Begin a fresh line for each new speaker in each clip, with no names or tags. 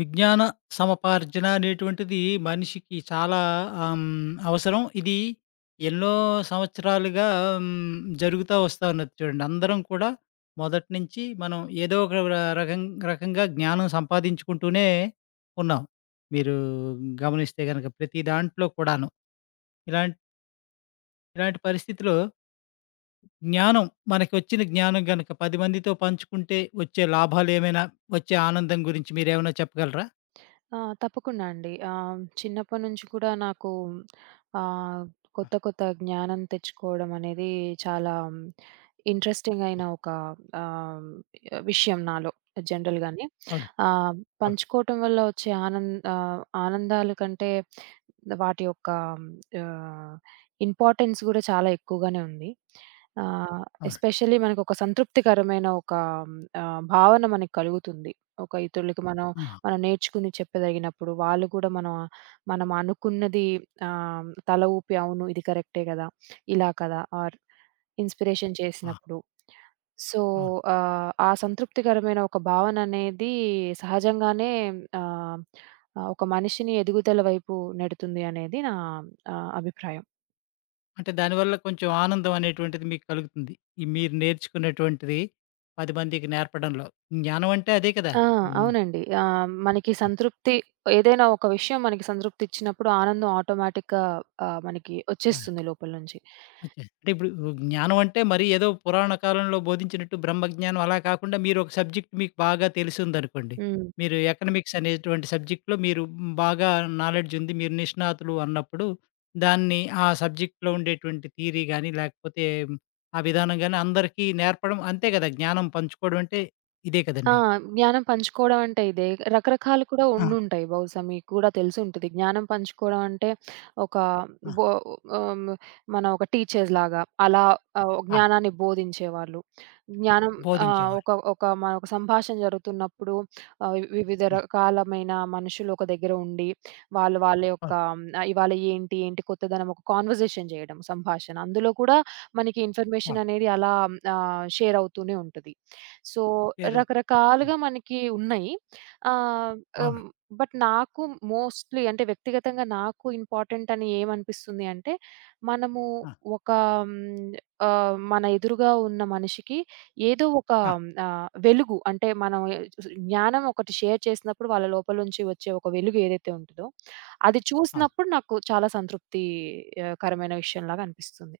విజ్ఞాన సమపార్జన అనేటువంటిది మనిషికి చాలా ఆమ్, అవసరం. ఇది ఎన్నో సంవత్సరాలుగా జరుగుతా వస్తా ఉన్నది చూడండి. అందరం కూడా మొదటి నుంచి మనం ఏదో ఒక ర రకం రకంగా జ్ఞానం సంపాదించుకుంటూనే ఉన్నాం. మీరు గమనిస్తే గనక ప్రతి దాంట్లో కూడాను. ఇలాంటి ఇలాంటి పరిస్థితిలో జ్ఞానం మనకొచ్చిన జ్ఞానం గనక 10 మందితో పంచుకుంటే వచ్చే లాభాలేమైనా, వచ్చే ఆనందం గురించి మీరేమైనా చెప్పగలరా?
ఆ! తప్పకుండా అండి. చిన్నప్పటి నుంచి కూడా నాకు ఆహ్,
ఆ!
కొత్త కొత్త జ్ఞానం తెచ్చుకోవడం అనేది చాలా ఇంట్రెస్టింగ్
హ్మ్.
అయిన ఒక ఆహ్, విషయం నాలో జనరల్‌గానే.
అవునండి.
ఆహ్,
అవును.
పంచుకోవటం వల్ల వచ్చే ఆనంద్ ఆనందాల కంటే వాటి యొక్క ఆహ్, ఇంపార్టెన్స్ గూడా చాలా ఎక్కువగానే ఉంది. ఆహ్,
అవును.
ఎస్పెషల్లీ మనకొక సంతృప్తికరమైన ఒక భావన మనకు కలుగుతుంది. ఒక ఇతరులకి మనం,
ఆ!
మనం నేర్చుకుని చెప్పదగినప్పుడు, వాళ్ళు కూడా మనం అనుకున్నది తల ఊపి అవును ఇది కరెక్టే గదా! ఇలా కదా! ఆర్ ఇన్‌స్పిరేషన్
ఆ!
చేసినప్పుడు. సో,
అవును.
ఆ సంతృప్తికరమైన ఒక భావన అనేది సహజంగానే ఆహ్ ఆ! ఒక మనిషిని ఎదుగుదల వైపు నెడుతుంది అనేది నా అభిప్రాయం.
అంటే దానివల్ల కొంచెం ఆనందం అనేటువంటిది మీకు కలుగుతుంది. ఈ మీరు నేర్చుకున్నటువంటిది 10 మందికి నేర్పడంలో. జ్ఞానం అంటే అదే కదా!
ఆ!
హ్మ్.
అవునండి. మనకి సంతృప్తి ఏదైనా ఒక విషయం మనకి సంతృప్తి ఇచ్చినప్పుడు ఆనందం ఆటోమేటిక్‌గా మనకి
ఆ!
వచ్చేస్తుంది లోపల నుంచి.
ఓకే. అంటే ఇప్పుడు జ్ఞానం అంటే మరీ ఏదో పురాణ కాలంలో బోధించినట్టు బ్రహ్మజ్ఞానం అలా కాకుండా మీరు ఒక సబ్జెక్ట్ మీకు బాగా తెలిసుందనుకోండి.
హ్మ్.
మీరు ఎకనామిక్స్ అనేటువంటి సబ్జెక్ట్‌లో మీరు బాగా నాలెడ్జ్ ఉంది. మీరు నిష్ణాతులు అన్నప్పుడు దాన్ని ఆ సబ్జెక్ట్‌లో ఉండేటువంటి థియరీ గాని లేకపోతే ఆ విధానం గాని అందరికీ నేర్పడం అంతే కదా! జ్ఞానం పంచుకోవడం అంటే ఇదే
ఆ!
కదండీ!
జ్ఞానం పంచుకోవడం అంటే ఇదే. రకరకాలు కూడా
ఆ!
ఉండుంటాయి బహుశా మీకు కూడా తెలిసుంటది. జ్ఞానం పంచుకోవడం అంటే ఒక
ఆ!
బో ఆహ్, మన ఒక టీచర్స్ లాగా అలా
ఆ!
జ్ఞానాన్ని బోధించేవాళ్ళు. జ్ఞానం
బోధించేవాళ్ళు.
ఒక ఒక మన ఒక సంభాషణ జరుగుతున్నప్పుడు వివిధ
ఆ!
రకాలమైన మనుషులు ఒక దగ్గర ఉండి వాళ్ళు వాళ్ళ యొక్క
అవును.
ఇవాళ ఏంటి, ఏంటి కొత్తదనం ఒక కాన్వర్జేషన్ చేయడం సంభాషణ. అందులో కూడా మనకి
అవును.
ఇన్ఫర్మేషన్ అనేది అలా షేర్ అవుతూనే ఉంటది. సో,
వేరొకరు. అవును.
రకరకాలుగా మనకి ఉన్నాయి. ఆహ్, హ్మ్,
అవును.
బట్ నాకు మోస్ట్‌లీ అంటే వ్యక్తిగతంగా నాకు ఇంపార్టెంట్ అని ఏమనిపిస్తుంది అంటే, మనము
ఆ!
ఒక హ్మ్, మన ఎదురుగా ఉన్న మనిషికి ఏదో ఒక
ఆ!
వెలుగు అంటే జ్ఞానం ఒకటి షేర్ చేసినప్పుడు వాళ్ళ లోపల నుంచి వచ్చే ఒక వెలుగు ఏదైతే ఉంటదో, అది
అవును.
చూసినప్పుడు నాకు చాలా సంతృప్తి కరమైన విషయంలాగా అనిపిస్తుంది.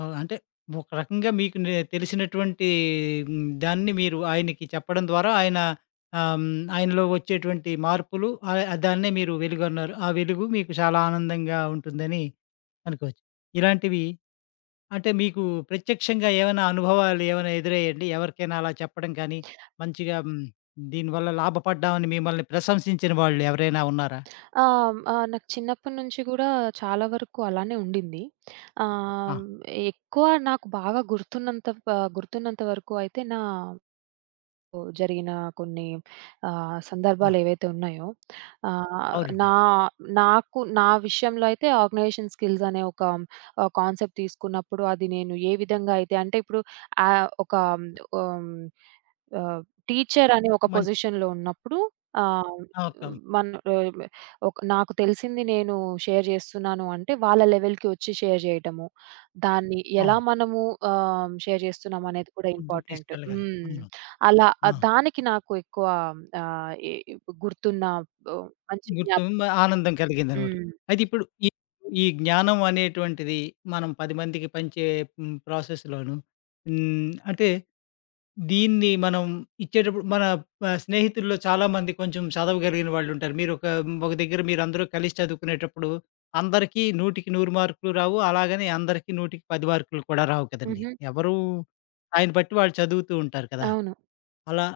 అవును. అంటే ఒక రకంగా మీకు నే తెలిసినటువంటి దాన్ని మీరు ఆయనకి చెప్పడం ద్వారా ఆయన ఆహ్, హ్మ్, ఆయనలో వచ్చేటువంటి మార్పులు దాన్నే మీరు వెలుగన్నారు. ఆ వెలుగు మీకు చాలా ఆనందంగా ఉంటుందని అనుకోవచ్చు. ఇలాంటివి అంటే మీకు ప్రత్యక్షంగా ఏమైనా అనుభవాలు ఏమైనా ఎదురయ్యాయండి? ఎవరికైనా అలా చెప్పడం కానీ, మంచిగా దీనివల్ల లాభపడ్డామని మిమ్మల్ని ప్రశంసించిన వాళ్ళు ఎవరైనా ఉన్నారా?
ఆ! నాకు చిన్నప్పటి నుంచి గూడా చాలా వరకు అలానే ఉండింది.
ఆ!
ఆహ్, ఎక్కువ నాకు బాగా గుర్తున్నంత వరకు అయితే నా జరిగిన కొన్ని
ఆ!
సందర్భాలేవైతే ఉన్నాయో ఆహ్,
అవునండి.
నా నాకు నా విషయంలో అయితే ఆర్గనైజేషన్ స్కిల్స్ అనే ఒక కాన్సెప్ట్ తీసుకున్నప్పుడు అది నేను ఏ విధంగా అయితే అంటే ఇప్పుడు ఆహ్, ఒక హ్మ్, ఆహ్, టీచర్ అనే ఒక
మంచి
పొజిషన్‌లో ఉన్నప్పుడు ఆహ్,
ఆ! ఒక
మన్ ఆహ్, ఒక నాకు తెలిసింది నేను షేర్ చేస్తున్నాను అంటే వాళ్ళ లెవెల్‌కి వచ్చి షేర్ చేయడము. దాన్ని ఎలా
అవును.
మనము షేర్ చేస్తున్నాం అనేది కూడా
ముందుకు
ఇంపార్టెంట్.
తీసుకెళ్ళగలం.
హ్మ్.
అవును.
అలా
ఆ!
దానికి నాకు ఎక్కువ ఆహ్, ఎ గుర్తున్న మంచి
గుర్తింపు,
జ్ఞాపకం.
ఆనందం కలిగిందనమాట.
హ్మ్.
అయితే ఇప్పుడు ఈ ఈ జ్ఞానం అనేటువంటిది మనం 10 మందికి పంచే ప్రాసెస్‌లోను అంటే దీన్ని మనం ఇచ్చేటప్పుడు మన స్నేహితుల్లో చాలామంది కొంచెం చదవగలిగిన వాళ్ళుంటారు. మీరొక ఒక ఒక దగ్గర మీరందరూ కలిసి చదువుకునేటప్పుడు అందరికీ 100కి 100 మార్కులు రావు. అలాగని అందరికీ 100కి 10 మార్కులు కూడా రావు కదండీ!
హుహు.
ఎవరు దాన్ని బట్టి వాళ్ళు చదువుతూ ఉంటారు కదా!
అవును.
అలా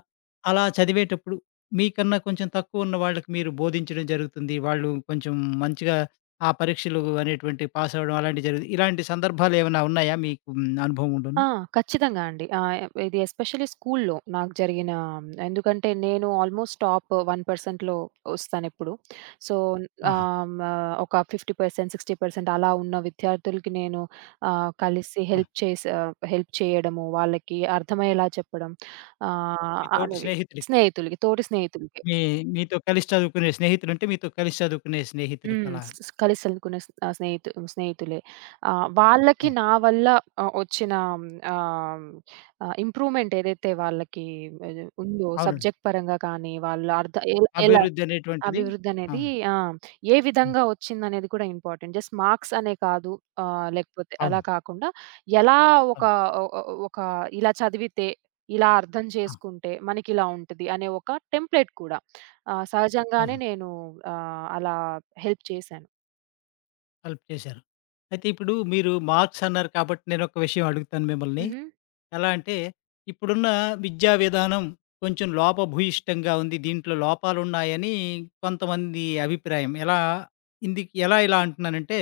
అలా చదివేటప్పుడు మీకన్నా కొంచెం తక్కువున్న వాళ్ళకి మీరు బోధించడం జరుగుతుంది. వాళ్ళు కొంచెం మంచిగా ఆ పరీక్షలు అనేటువంటివి పాస్ అవ్వడం అలాంటివి జరుగుతుంది. ఇలాంటి సందర్భాలేమైనా ఉన్నాయా మీకు అనుభవం ఉండును?
ఆ! ఖచ్చితంగా అండి. ఇది ఎస్పెషల్లీ స్కూల్‌లో నాకు జరిగిన. ఎందుకంటే నేను ఆల్‌మోస్ట్ టాప్ 1%లో వస్తానెప్పుడు. సో,
ఆహా!
ఆహ్, ఒక 50%, 60% అలా ఉన్న విద్యార్థులకి నేను కలిసి
ఆ!
హెల్ప్ చేసి ఆహ్, హెల్ప్ చేయడము, వాళ్ళకి అర్థమయ్యేలా చెప్పడం
మీ తోటి
అనేవి.
స్నేహితుడికి
స్నేహితులకి, తోటి స్నేహితులకి.
మీ మీతో కలిసి చదువుకునే స్నేహితులంటే మీతో కలిసి చదువుకునే స్నేహితులకి అలా.
స్ స్ కలిసి చదువుకునే స్నేహితులే. వాళ్ళకి
హ్మ్.
నా వల్ల వచ్చిన ఆహ్, ఆహ్, ఇంప్రూవ్‌మెంట్ ఏదైతే వాళ్ళకి ఉందో
అవునండి.
సబ్జెక్ట్ పరంగా కానీ, వాళ్ళ అర్థ ఎ ఎలా
అభివృద్ధి అనేటువంటిది
అభివృద్ధనేది
అవును.
ఆ! ఏ
హ్మ్.
విధంగా ఒచ్చిందనేది కూడా ఇంపార్టెంట్. జస్ట్ మార్క్స్ అనే కాదు. లేకపోతే అలా
అవును.
కాకుండా ఎలా ఒక
అవును.
ఒ ఒ ఒక ఇలా చదివితే, ఇలా అర్థం
ఆ!
చేసుకుంటే మనకిలా ఉంటది అనే ఒక టెంప్లేట్ కూడా. సహజంగానే
అవును.
నేను అలా హెల్ప్ చేశాను.
హెల్ప్ చేశారు. అయితే ఇప్పుడు మీరు మార్క్స్ అన్నారు కాబట్టి నేనొక విషయం అడుగుతాను మిమ్మల్ని?
హుహు.
ఎలా అంటే, ఇప్పుడున్న విద్యా విధానం కొంచెం లోపభూయిష్టంగా ఉంది. దీంట్లో లోపాలున్నాయని కొంతమంది అభిప్రాయం. ఎలా ఇందిక్ ఎలా ఇలా అంటున్నానంటే,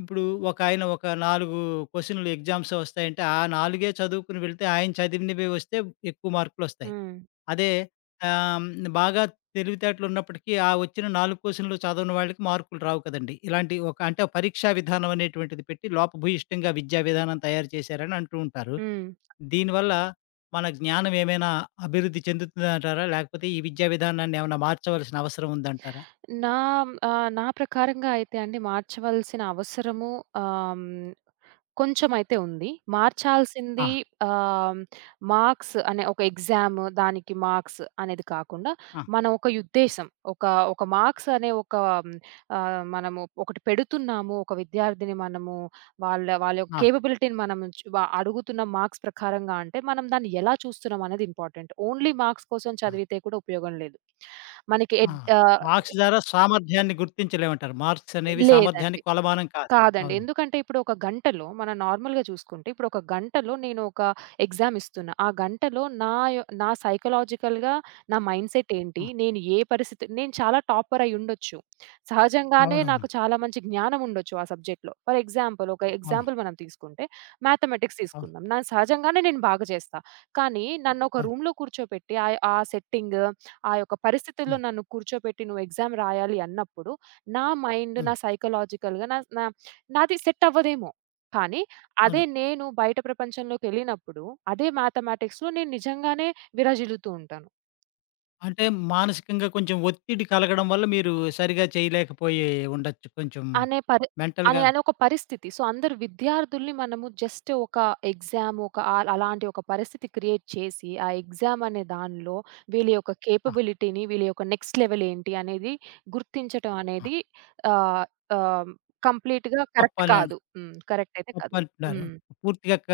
ఇప్పుడు ఒకాయన ఒక 4 క్వెషన్‌లు ఎగ్జామ్స్ వస్తాయంటే, ఆ 4 చదువుకొని వెళ్తే ఆయన చదివినవే వస్తే ఎక్కువ మార్కులొస్తాయి.
హ్మ్.
అదే ఆహ్, హ్మ్. బాగా తెలివితేటలున్నప్పటికీ, ఆ వచ్చిన 4 క్వెషన్‌లు చదవని వాళ్ళకి మార్కులు రావు కదండీ! ఇలాంటి ఒక అంటే ఒక పరీక్షా విధానం అనేటువంటిది పెట్టి లోపభూయిష్టంగా విద్యా విధానం తయారు చేశారని అంటూ ఉంటారు.
హ్మ్.
దీనివల్ల మన జ్ఞానం ఏమైనా అభివృద్ధి చెందుతుందంటారా? లేకపోతే ఈ విద్యా విధానాన్ని ఏమైనా మార్చవలసిన అవసరం ఉందంటారా?
నా నా ప్రకారంగా అయితే అండి మార్చవలసిన అవసరము ఆహ్, హ్మ్ కొంచెమైతే ఉంది.
ఆ!
మార్చాల్సింది ఆహ్, మార్క్స్ అనే ఒక ఎగ్జామ్, దానికి మార్క్స్ అనేది కాకుండా,
ఆ!
మన ఒక ఉద్దేశం, ఒక ఒక మార్క్స్ అనే ఒక మనము ఒకటి పెడుతున్నాము. ఒక విద్యార్థిని మనము వాళ్ళ వాళ్ళ యొక్క
ఆ!
కేపబిలిటీని మనం చు వ అడుగుతున్న మార్క్స్ ప్రకారంగా అంటే, మనం దాన్ని ఎలా చూస్తున్నాం అనేది ఇంపార్టెంట్. ఓన్లీ మార్క్స్ కోసం
ఆ!
చదివితే కూడా ఉపయోగం లేదు. మనకి
ఆ!
ఎడ్ ఆహ్
మార్క్స్ ద్వారా సామర్థ్యాన్ని గుర్తించలేమంటారు. మార్క్స్ అనేవి
లేదండి.
సామర్థ్యానికి కొలమానం కాదు.
కాదండి.
అవును.
ఎందుకంటే ఇప్పుడు ఒక గంటలో మనం నార్మల్‌గా చూసుకుంటే, ఇప్పుడు ఒక గంటలో నేను ఒక ఎగ్జామ్ ఇస్తున్నా. ఆ గంటలో నా సైకలాజికల్‌గా నా మైండ్‌సెట్ ఏంటి?
ఆ!
నేను ఏ పరిస్థితి నేను చాలా టాపర్ అయ్యుండొచ్చు. సహజంగానే నాకు
అవునవును.
చాలా మంచి జ్ఞానం ఉండొచ్చు ఆ సబ్జెక్ట్‌లో. ఫర్ ఎగ్జాంపుల్ ఒక
అవును.
ఎగ్జాంపుల్ మనం తీసుకుంటే మ్యాథమెటిక్స్
అవును.
తీసుకుందాం. నా సహజంగానే నేను బాగా చేస్తా. కానీ నన్ను ఒక
అవును.
రూమ్‌లో కూర్చోపెట్టి ఆ సెట్టింగ్ ఆ యొక్క పరిస్థితుల్లో
హ్మ్.
నన్ను కూర్చోపెట్టి నువ్వు ఎగ్జామ్ రాయాలి అన్నప్పుడు, నా మైండ్ నా
అవును.
సైకలాజికల్‌గా నా నా నాది సెట్ అవ్వదేమో. కానీ అదే
అవును.
నేను బయట ప్రపంచంలోకెళ్ళినప్పుడు, అదే మ్యాథమెటిక్స్‌లో నేను నిజంగానే విరజిల్లుతూ ఉంటాను.
అంటే మానసికంగా కొంచెం ఒత్తిడి కలగడం వల్ల మీరు సరిగా చేయలేకపోయి ఉండొచ్చు. కొంచెం
అనే పరి
మెంటల్‌గా
అనొక పరిస్థితి. సో, అందరు విద్యార్థుల్ని మనము జస్ట్ ఒక ఎగ్జామ్ ఒక అలాంటి ఒక పరిస్థితి క్రియేట్ చేసి, ఆ ఎగ్జామ్ అనే దానిలో వీళ్ళ యొక్క
ఆ!
కేపబిలిటీని, వీళ్ళ యొక్క నెక్స్ట్ లెవెల్ ఏంటి అనేది గుర్తించటం
ఆ!
అనేది ఆహ్, ఆహ్, కంప్లీట్‌గా కరెక్ట్
తప్పని
కాదు. హ్మ్. కరెక్ట్ అయితే కాదు.
తప్పంటున్నారు.
హ్మ్.
పూర్తిగా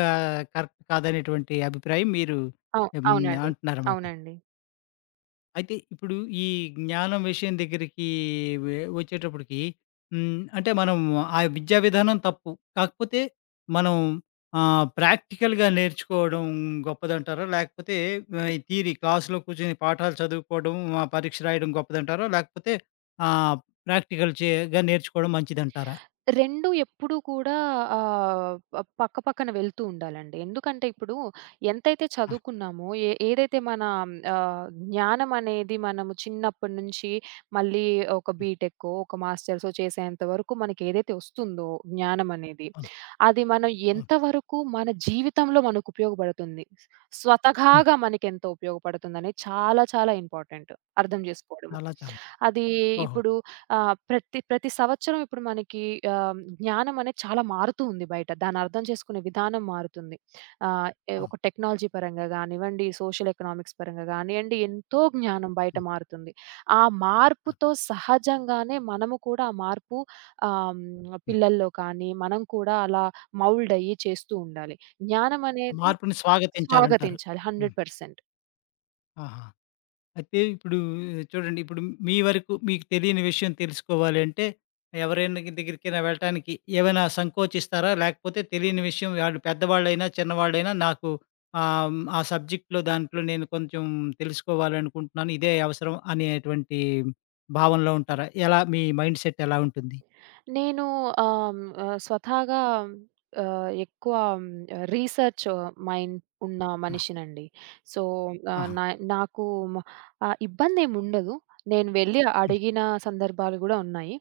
కరెక్ట్ కాదనేటువంటి అభిప్రాయం మీరు హ్మ్.
అవునండి.
అంటున్నారన్నమాట.
అవునండి.
అయితే ఇప్పుడు ఈ జ్ఞానం విషయం దగ్గరికి వచ్చేటప్పటికి హ్మ్. అంటే మనం ఆ విద్యా విధానం తప్పు. కాకపోతే మనం ప్రాక్టికల్‌గా నేర్చుకోవడం గొప్పదంటారా? లేకపోతే ఈ థియరీ క్లాస్‌లో కూర్చొని పాఠాలు చదువుకోవడం, ఆ పరీక్ష రాయడం గొప్పదంటారా? లేకపోతే ఆహ్, ప్రాక్టికల్ గా నేర్చుకోవడం మంచిదంటారా?
2 ఎప్పుడూ కూడా పక్క పక్కన వెళ్తూ ఉండాలండి. ఎందుకంటే ఇప్పుడు ఎంతైతే
ఆ!
చదువుకున్నామో, ఏదైతే మన జ్ఞానం అనేది మనము చిన్నప్పటి నుంచి మళ్ళీ ఒక
హ్మ్.
బీటెక్కో, ఒక మాస్టర్సో చేసేంత వరకు మనకేదైతే వస్తుందో జ్ఞానం అనేది,
అవును.
అది మనం
అవును.
ఎంతవరకు మన జీవితంలో మనకు ఉపయోగపడుతుంది.
హ్మ్.
స్వతహాగా మనకెంత ఉపయోగపడుతుందనేది చాలా చాలా ఇంపార్టెంట్ అర్థం జేసుకోవడము.
చాలా చాలా.
అది
ఓహో!
ఇప్పుడు ఆ! ప్రతి ప్రతి సంవత్సరం ఇప్పుడు మనకి జ్ఞానం అనేది చాలా మారుతూ ఉంది బయట. దాన్ని అర్థం చేసుకునే విధానం మారుతుంది.
అవును.
ఒక టెక్నాలజీ పరంగా గానివ్వండి, సోషల్ ఎకనామిక్స్ పరంగా గానియండి, ఎంతో జ్ఞానం బయట
హ్మ్.
మారుతుంది. ఆ
అవును.
మార్పుతో సహజంగానే మనము కూడా ఆ మార్పు
హ్మ్.
పిల్లల్లో కానీ, మనం కూడా అలా మౌల్డ్ అయ్యి చేస్తూ ఉండాలి. జ్ఞానం
ఆ
అనేది
మార్పుని స్వాగతించాలంటారు.
స్వాగతించాలి
హ్మ్.
100%.
ఆహా! అయితే ఇప్పుడు చూడండి, ఇప్పుడు మీ వరకు మీకు తెలియని విషయం తెలుసుకోవాలి అంటే, ఎవరైనా దగ్గరికైనా వెళ్ళటానికి ఏమైనా సంకోచిస్తారా? లేకపోతే తెలియని విషయం వాళ్ళు పెద్దవాళ్ళైనా, చిన్నవాళ్ళైనా నాకు ఆ సబ్జెక్ట్‌లో దాంట్లో నేను కొంచెం తెలుసుకోవాలనుకుంటున్నాను. ఇదే అవసరం అనేటువంటి భావనలో ఉంటారా? ఎలా మీ మైండ్ సెట్ ఎలా ఉంటుంది?
నేను స్వతహాగా ఎక్కువ రీసెర్చ్ మైండ్ ఉన్న
ఆ!
మనిషినండి. సో, ఆహ్,
ఆహా!
నా నాకు మ ఇబ్బందేముండదు. నేను వెళ్లి
హ్మ్.
అడిగిన సందర్భాలు గూడా ఉన్నాయి.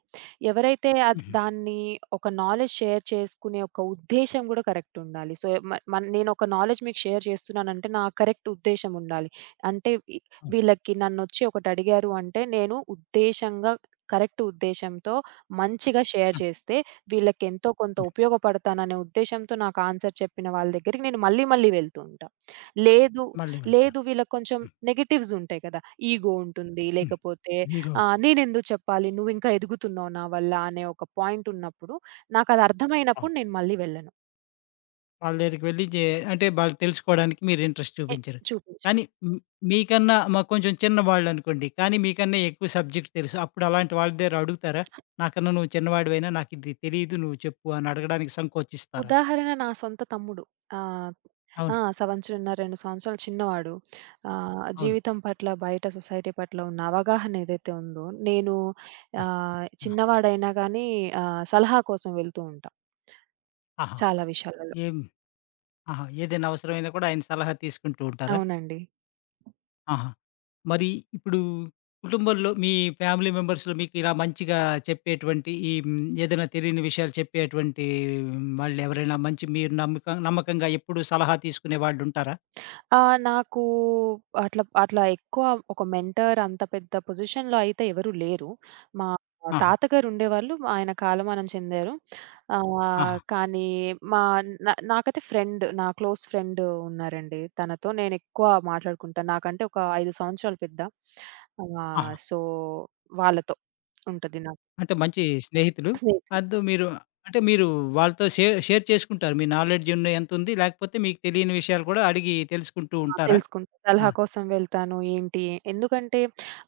ఎవరైతే అది
హుహు.
దాన్ని ఒక నాలెడ్జ్ షేర్ చేసుకునే ఒక ఉద్దేశ్యం గూడా కరెక్ట్ ఉండాలి. సో, మ మన్ నేనొక నాలెడ్జ్ మీకు షేర్ చేస్తున్నానంటే, నా కరెక్ట్ ఉద్దేశ్యం ఉండాలి. అంటే
అవును.
వీళ్ళకి నన్నొచ్చి ఒకటడిగారు అంటే, నేను ఉద్దేశంగా కరెక్ట్ ఉద్దేశ్యంతో మంచిగా షేర్
హ్మ్.
చేస్తే, వీళ్ళకెంతో కొంత
హ్మ్.
ఉపయోగపడతాననే ఉద్దేశ్యంతో నాకు ఆన్సర్ చెప్పిన వాళ్ళ దగ్గరికి నేను మళ్ళీ మళ్ళీ వెళ్తూ ఉంటా. లేదు,
మళ్ళీ వెళ్తారు.
లేదు వీళ్ళకి కొంచెం
హ్మ్.
నెగెటివ్స్ ఉంటాయి కదా! ఈగో ఉంటుంది.
హ్మ్.
లేకపోతే
ఈగో.
నేనెందుకు చెప్పాలి? నువ్వింకా ఎదుగుతున్నావు నా వల్ల అనే ఒక పాయింట్ ఉన్నప్పుడు, నాకది
ఆ!
అర్థమైనప్పుడు నేను మళ్ళీ వెళ్ళను.
వాళ్ళ దగ్గరికి వెళ్లి అంటే వాళ్ళు తెలుసుకోవడానికి మీరు ఇంట్రెస్ట్
ఎ
చూపించారు.
చూపించను.
కానీ మ్ మీకన్నా మాకు కొంచెం చిన్నవాళ్ళనుకోండి. కానీ మీకన్నా ఎక్కువ సబ్జెక్ట్ తెలుసు. అప్పుడు అలాంటి వాళ్ళ దగ్గర అడుగుతారా? నాకన్నా నువ్వు చిన్నవాడివైనా నాకిది తెలీదు నువ్వు చెప్పు అని అడగడానికి సంకోచిస్తారా?
ఉదాహరణ నా సొంత తమ్ముడు. ఆహ్, ఆ!
అవును.
సంవత్సరంన్నర, 2 సంవత్సరాలు చిన్నవాడు.
అవును.
జీవితం పట్ల, బయట సొసైటీ పట్ల ఉన్న అవగాహన ఏదైతే ఉందో, నేను
ఆ! ఆ!
చిన్నవాడైనా గానీ సలహా కోసం వెళ్తూ ఉంటా
ఆహా!
చాలా విషయాలలో.
ఏం ఆహా! ఏదైనా అవసరమైనా కూడా ఆయన సలహా తీసుకుంటూ ఉంటారా?
అవునండి.
ఆహా! మరి ఇప్పుడు కుటుంబంలో మీ ఫ్యామిలీ మెంబర్స్‌లో మీకు ఇలా మంచిగా చెప్పేటువంటి ఈ ఏదైనా తెలియని విషయాలు చెప్పేటువంటి వాళ్ళెవరైనా మంచి మీరు నమ్మక నమ్మకంగా ఎప్పుడు సలహా తీసుకునే వాళ్ళుంటారా?
ఆ! నాకు అట్లా అట్లా ఎక్కువ ఒక మెంటర్ అంత పెద్ద పొజిషన్‌లో అయితే ఎవరు లేరు. మా
ఆహా!
తాతగారు ఉండేవాళ్ళు. ఆయన కాలమానం చెందారు.
ఆహా!
కానీ మా నాకైతే నా క్లోజ్ ఫ్రెండ్ ఉన్నారండి. తనతో నేను ఎక్కువ మాట్లాడుకుంటా. నాకంటే ఒక 5 సంవత్సరాలు పెద్ద.
ఆహా!
సో వాళ్ళతో ఉంటది నాకు
అంటే మంచి స్నేహితులు.
స్నేహితులు.
అద్దు మీరు అంటే మీరు వాళ్ళతో షేర్ షేర్ చేసుకుంటారు. మీ నాలెడ్జ్ ఉన్న ఎంతుంది, లేకపోతే మీకు తెలియని విషయాలు కూడా అడిగి తెలుసుకుంటూ
ఆ!
ఉంటారా?
తెలుసుకుంటా.
ఆ!
సలహా కోసం వెళ్తాను. ఎందుకంటే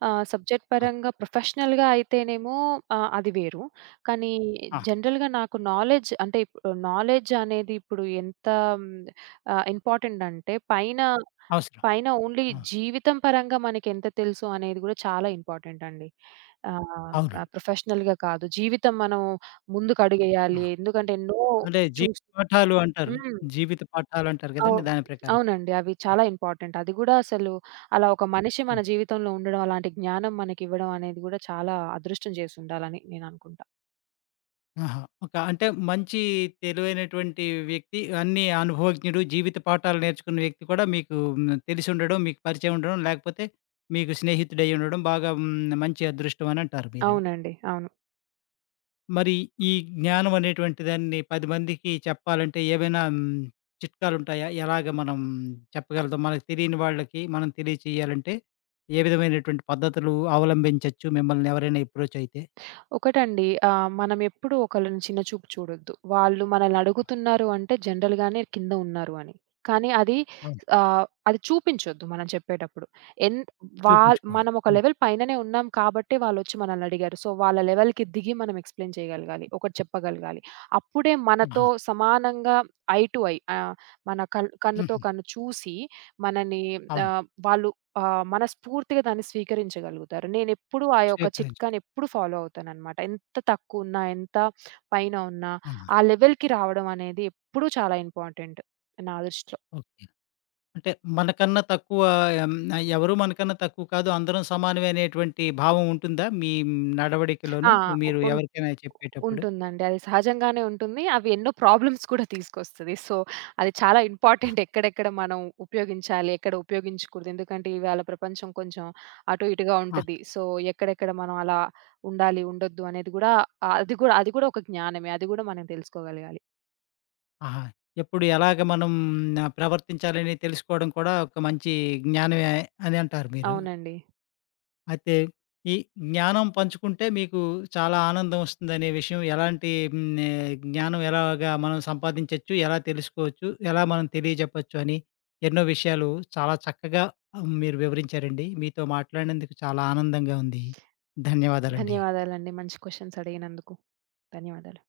సబ్జెక్ట్
ఆ!
పరంగా ప్రొఫెషనల్‌గా అయితేనేమో అది వేరు. కానీ
ఆ!
జనరల్‌గా నాకు నాలెడ్జ్ అంటే ఇప్పుడు నాలెడ్జ్ అనేది ఇప్పుడు ఎంత హ్మ్, ఇంపార్టెంట్ అంటే
అవసరం.
పైన ఓన్లీ
ఆ!
జీవితం పరంగా మనకెంత తెలుసు అనేది కూడా చాలా ఇంపార్టెంట్ అండి. ఆహ్, ఆహ్,
అవునండి.
ప్రొఫెషనల్‌గా కాదు. జీవితం మనం
ఆ!
ముందుకడుగేయాలి. ఎందుకంటే ఎన్నో
అంటే జీవిత
చూస్
పాఠాలు అంటారు.
హ్మ్.
జీవిత పాఠాలంటారు కదండీ!
అవును.
దాని ప్రకారం.
అవునండి. అవి చాలా ఇంపార్టెంట్. అది గూడా అసలు అలా ఒక మనిషి మన జీవితంలో ఉండడం, అలాంటి జ్ఞానం మనకివ్వడం అనేది గూడా చాలా అదృష్టం చేసుండాలని నేననుకుంటా.
ఆహా! ఒక అంటే మంచి తెలివైనటువంటి వ్యక్తి, అన్నీ అనుభవజ్ఞుడు, జీవిత పాఠాలు నేర్చుకున్న వ్యక్తి కూడా మీకు హ్మ్. తెలిసుండడం, మీకు పరిచయం ఉండడం, లేకపోతే మీకు స్నేహితుడై ఉండడం బాగా హ్మ్. మంచి అదృష్టం అనంటారు మీరు.
అవునండి. అవును.
మరి ఈ జ్ఞానం అనేటువంటి దాన్ని 10 మందికి చెప్పాలంటే ఏవైనా హ్మ్. చిట్కాలుంటాయా? ఎలాగ మనం చెప్పగలుగుతాం? మనకు తెలియని వాళ్ళకి మనం తెలియచేయాలంటే ఏ విధమైనటువంటి పద్ధతులు అవలంబించొచ్చు మిమ్మల్ని ఎవరైనా అప్రోచ్ అయితే?
ఒకటండి. మనం ఎప్పుడు ఒకళ్ళని చిన్న చూపు చూడొద్దు. వాళ్ళు మనల్ని అడుగుతున్నారు అంటే జనరల్‌గానే కింద ఉన్నారు అని. కానీ అది
అవును.
అది చూపించొద్దు మనం చెప్పేటప్పుడు. ఎన్ వాల్
చూపించుకోవాలి.
మనం ఒక
హ్మ్.
లెవెల్ పైననే ఉన్నాం కాబట్టే వాళ్ళొచ్చి మనల్ని అడిగారు. సో, వాళ్ళ లెవెల్‌కి దిగి మనం ఎక్స్‌ప్లెయిన్ చేయగలగాలి. ఒకటి చెప్పగలగాలి. అప్పుడే
ఆహా!
మనతో సమానంగా ఐ టు ఐ మన కన్నుతో
హుహు.
కన్ను చూసి మనని
అవును.
వాళ్ళు మనస్ఫూర్తిగా దాన్ని స్వీకరించగలుగుతారు. నేనెప్పుడూ ఆ యొక్క
స్వీకరించి
చిట్కాని ఎప్పుడు ఫాలో అవుతాననమాట. ఎంత తక్కువున్నా, ఎంత పైన ఉన్నా,
ఆహా!
ఆ లెవెల్‌కి రావడం అనేది ఎప్పుడూ చాలా ఇంపార్టెంట్ నా దృష్టిలో.
ఓకే. అంటే మనకన్నా తక్కువ ఎం ఎవరు మనకన్నా తక్కువ కాదు. అందరం సమానమే అనేటువంటి భావం ఉంటుందా? మీ
ఆ!
నడవడికలోను
ఉ
మీరు
ఉన్
ఎవరికైనా చెప్పేటప్పుడు?
ఉంటుందండి. అది సహజంగానే ఉంటుంది. అవి ఎన్నో ప్రాబ్లమ్స్ కూడా తీసుకొస్తది. సో, అది చాలా
ఆ!
ఇంపార్టెంట్ ఎక్కడెక్కడ మనం ఉపయోగించాలి, ఎక్కడ ఉపయోగించకూడదు. ఎందుకంటే ఇవాళ ప్రపంచం కొంచెం అటు ఇటుగా
ఆ,
ఉంటది. సో, ఎక్కడెక్కడ మనం అలా ఉండాలి, ఉండొద్దు అనేది గూడా అది గూడా ఒక జ్ఞానమే. అది గూడా మనం తెలుసుకోగలగాలి.
ఆహా! ఎప్పుడు ఎలాగ మనం ప్రవర్తించాలని తెలుసుకోవడం కూడా ఒక మంచి జ్ఞానమే అని అంటారు మీరు.
అవునండి.
అయితే ఈ జ్ఞానం పంచుకుంటే మీకు చాలా ఆనందం వస్తుందనే విషయం ఎలాంటి జ్ఞానం ఎలాగా మనం సంపాదించొచ్చు, ఎలా తెలుసుకోవచ్చు, ఎలా మనం తెలియజెప్పొచ్చు అని ఎన్నో విషయాలు చాలా చక్కగా మీరు వివరించారండి. మీతో మాట్లాడినందుకు చాలా ఆనందంగా ఉంది. ధన్యవాదాలండి.
ధన్యవాదాలండి. మంచి క్వెషన్స్ అడిగినందుకు. ధన్యవాదాలు.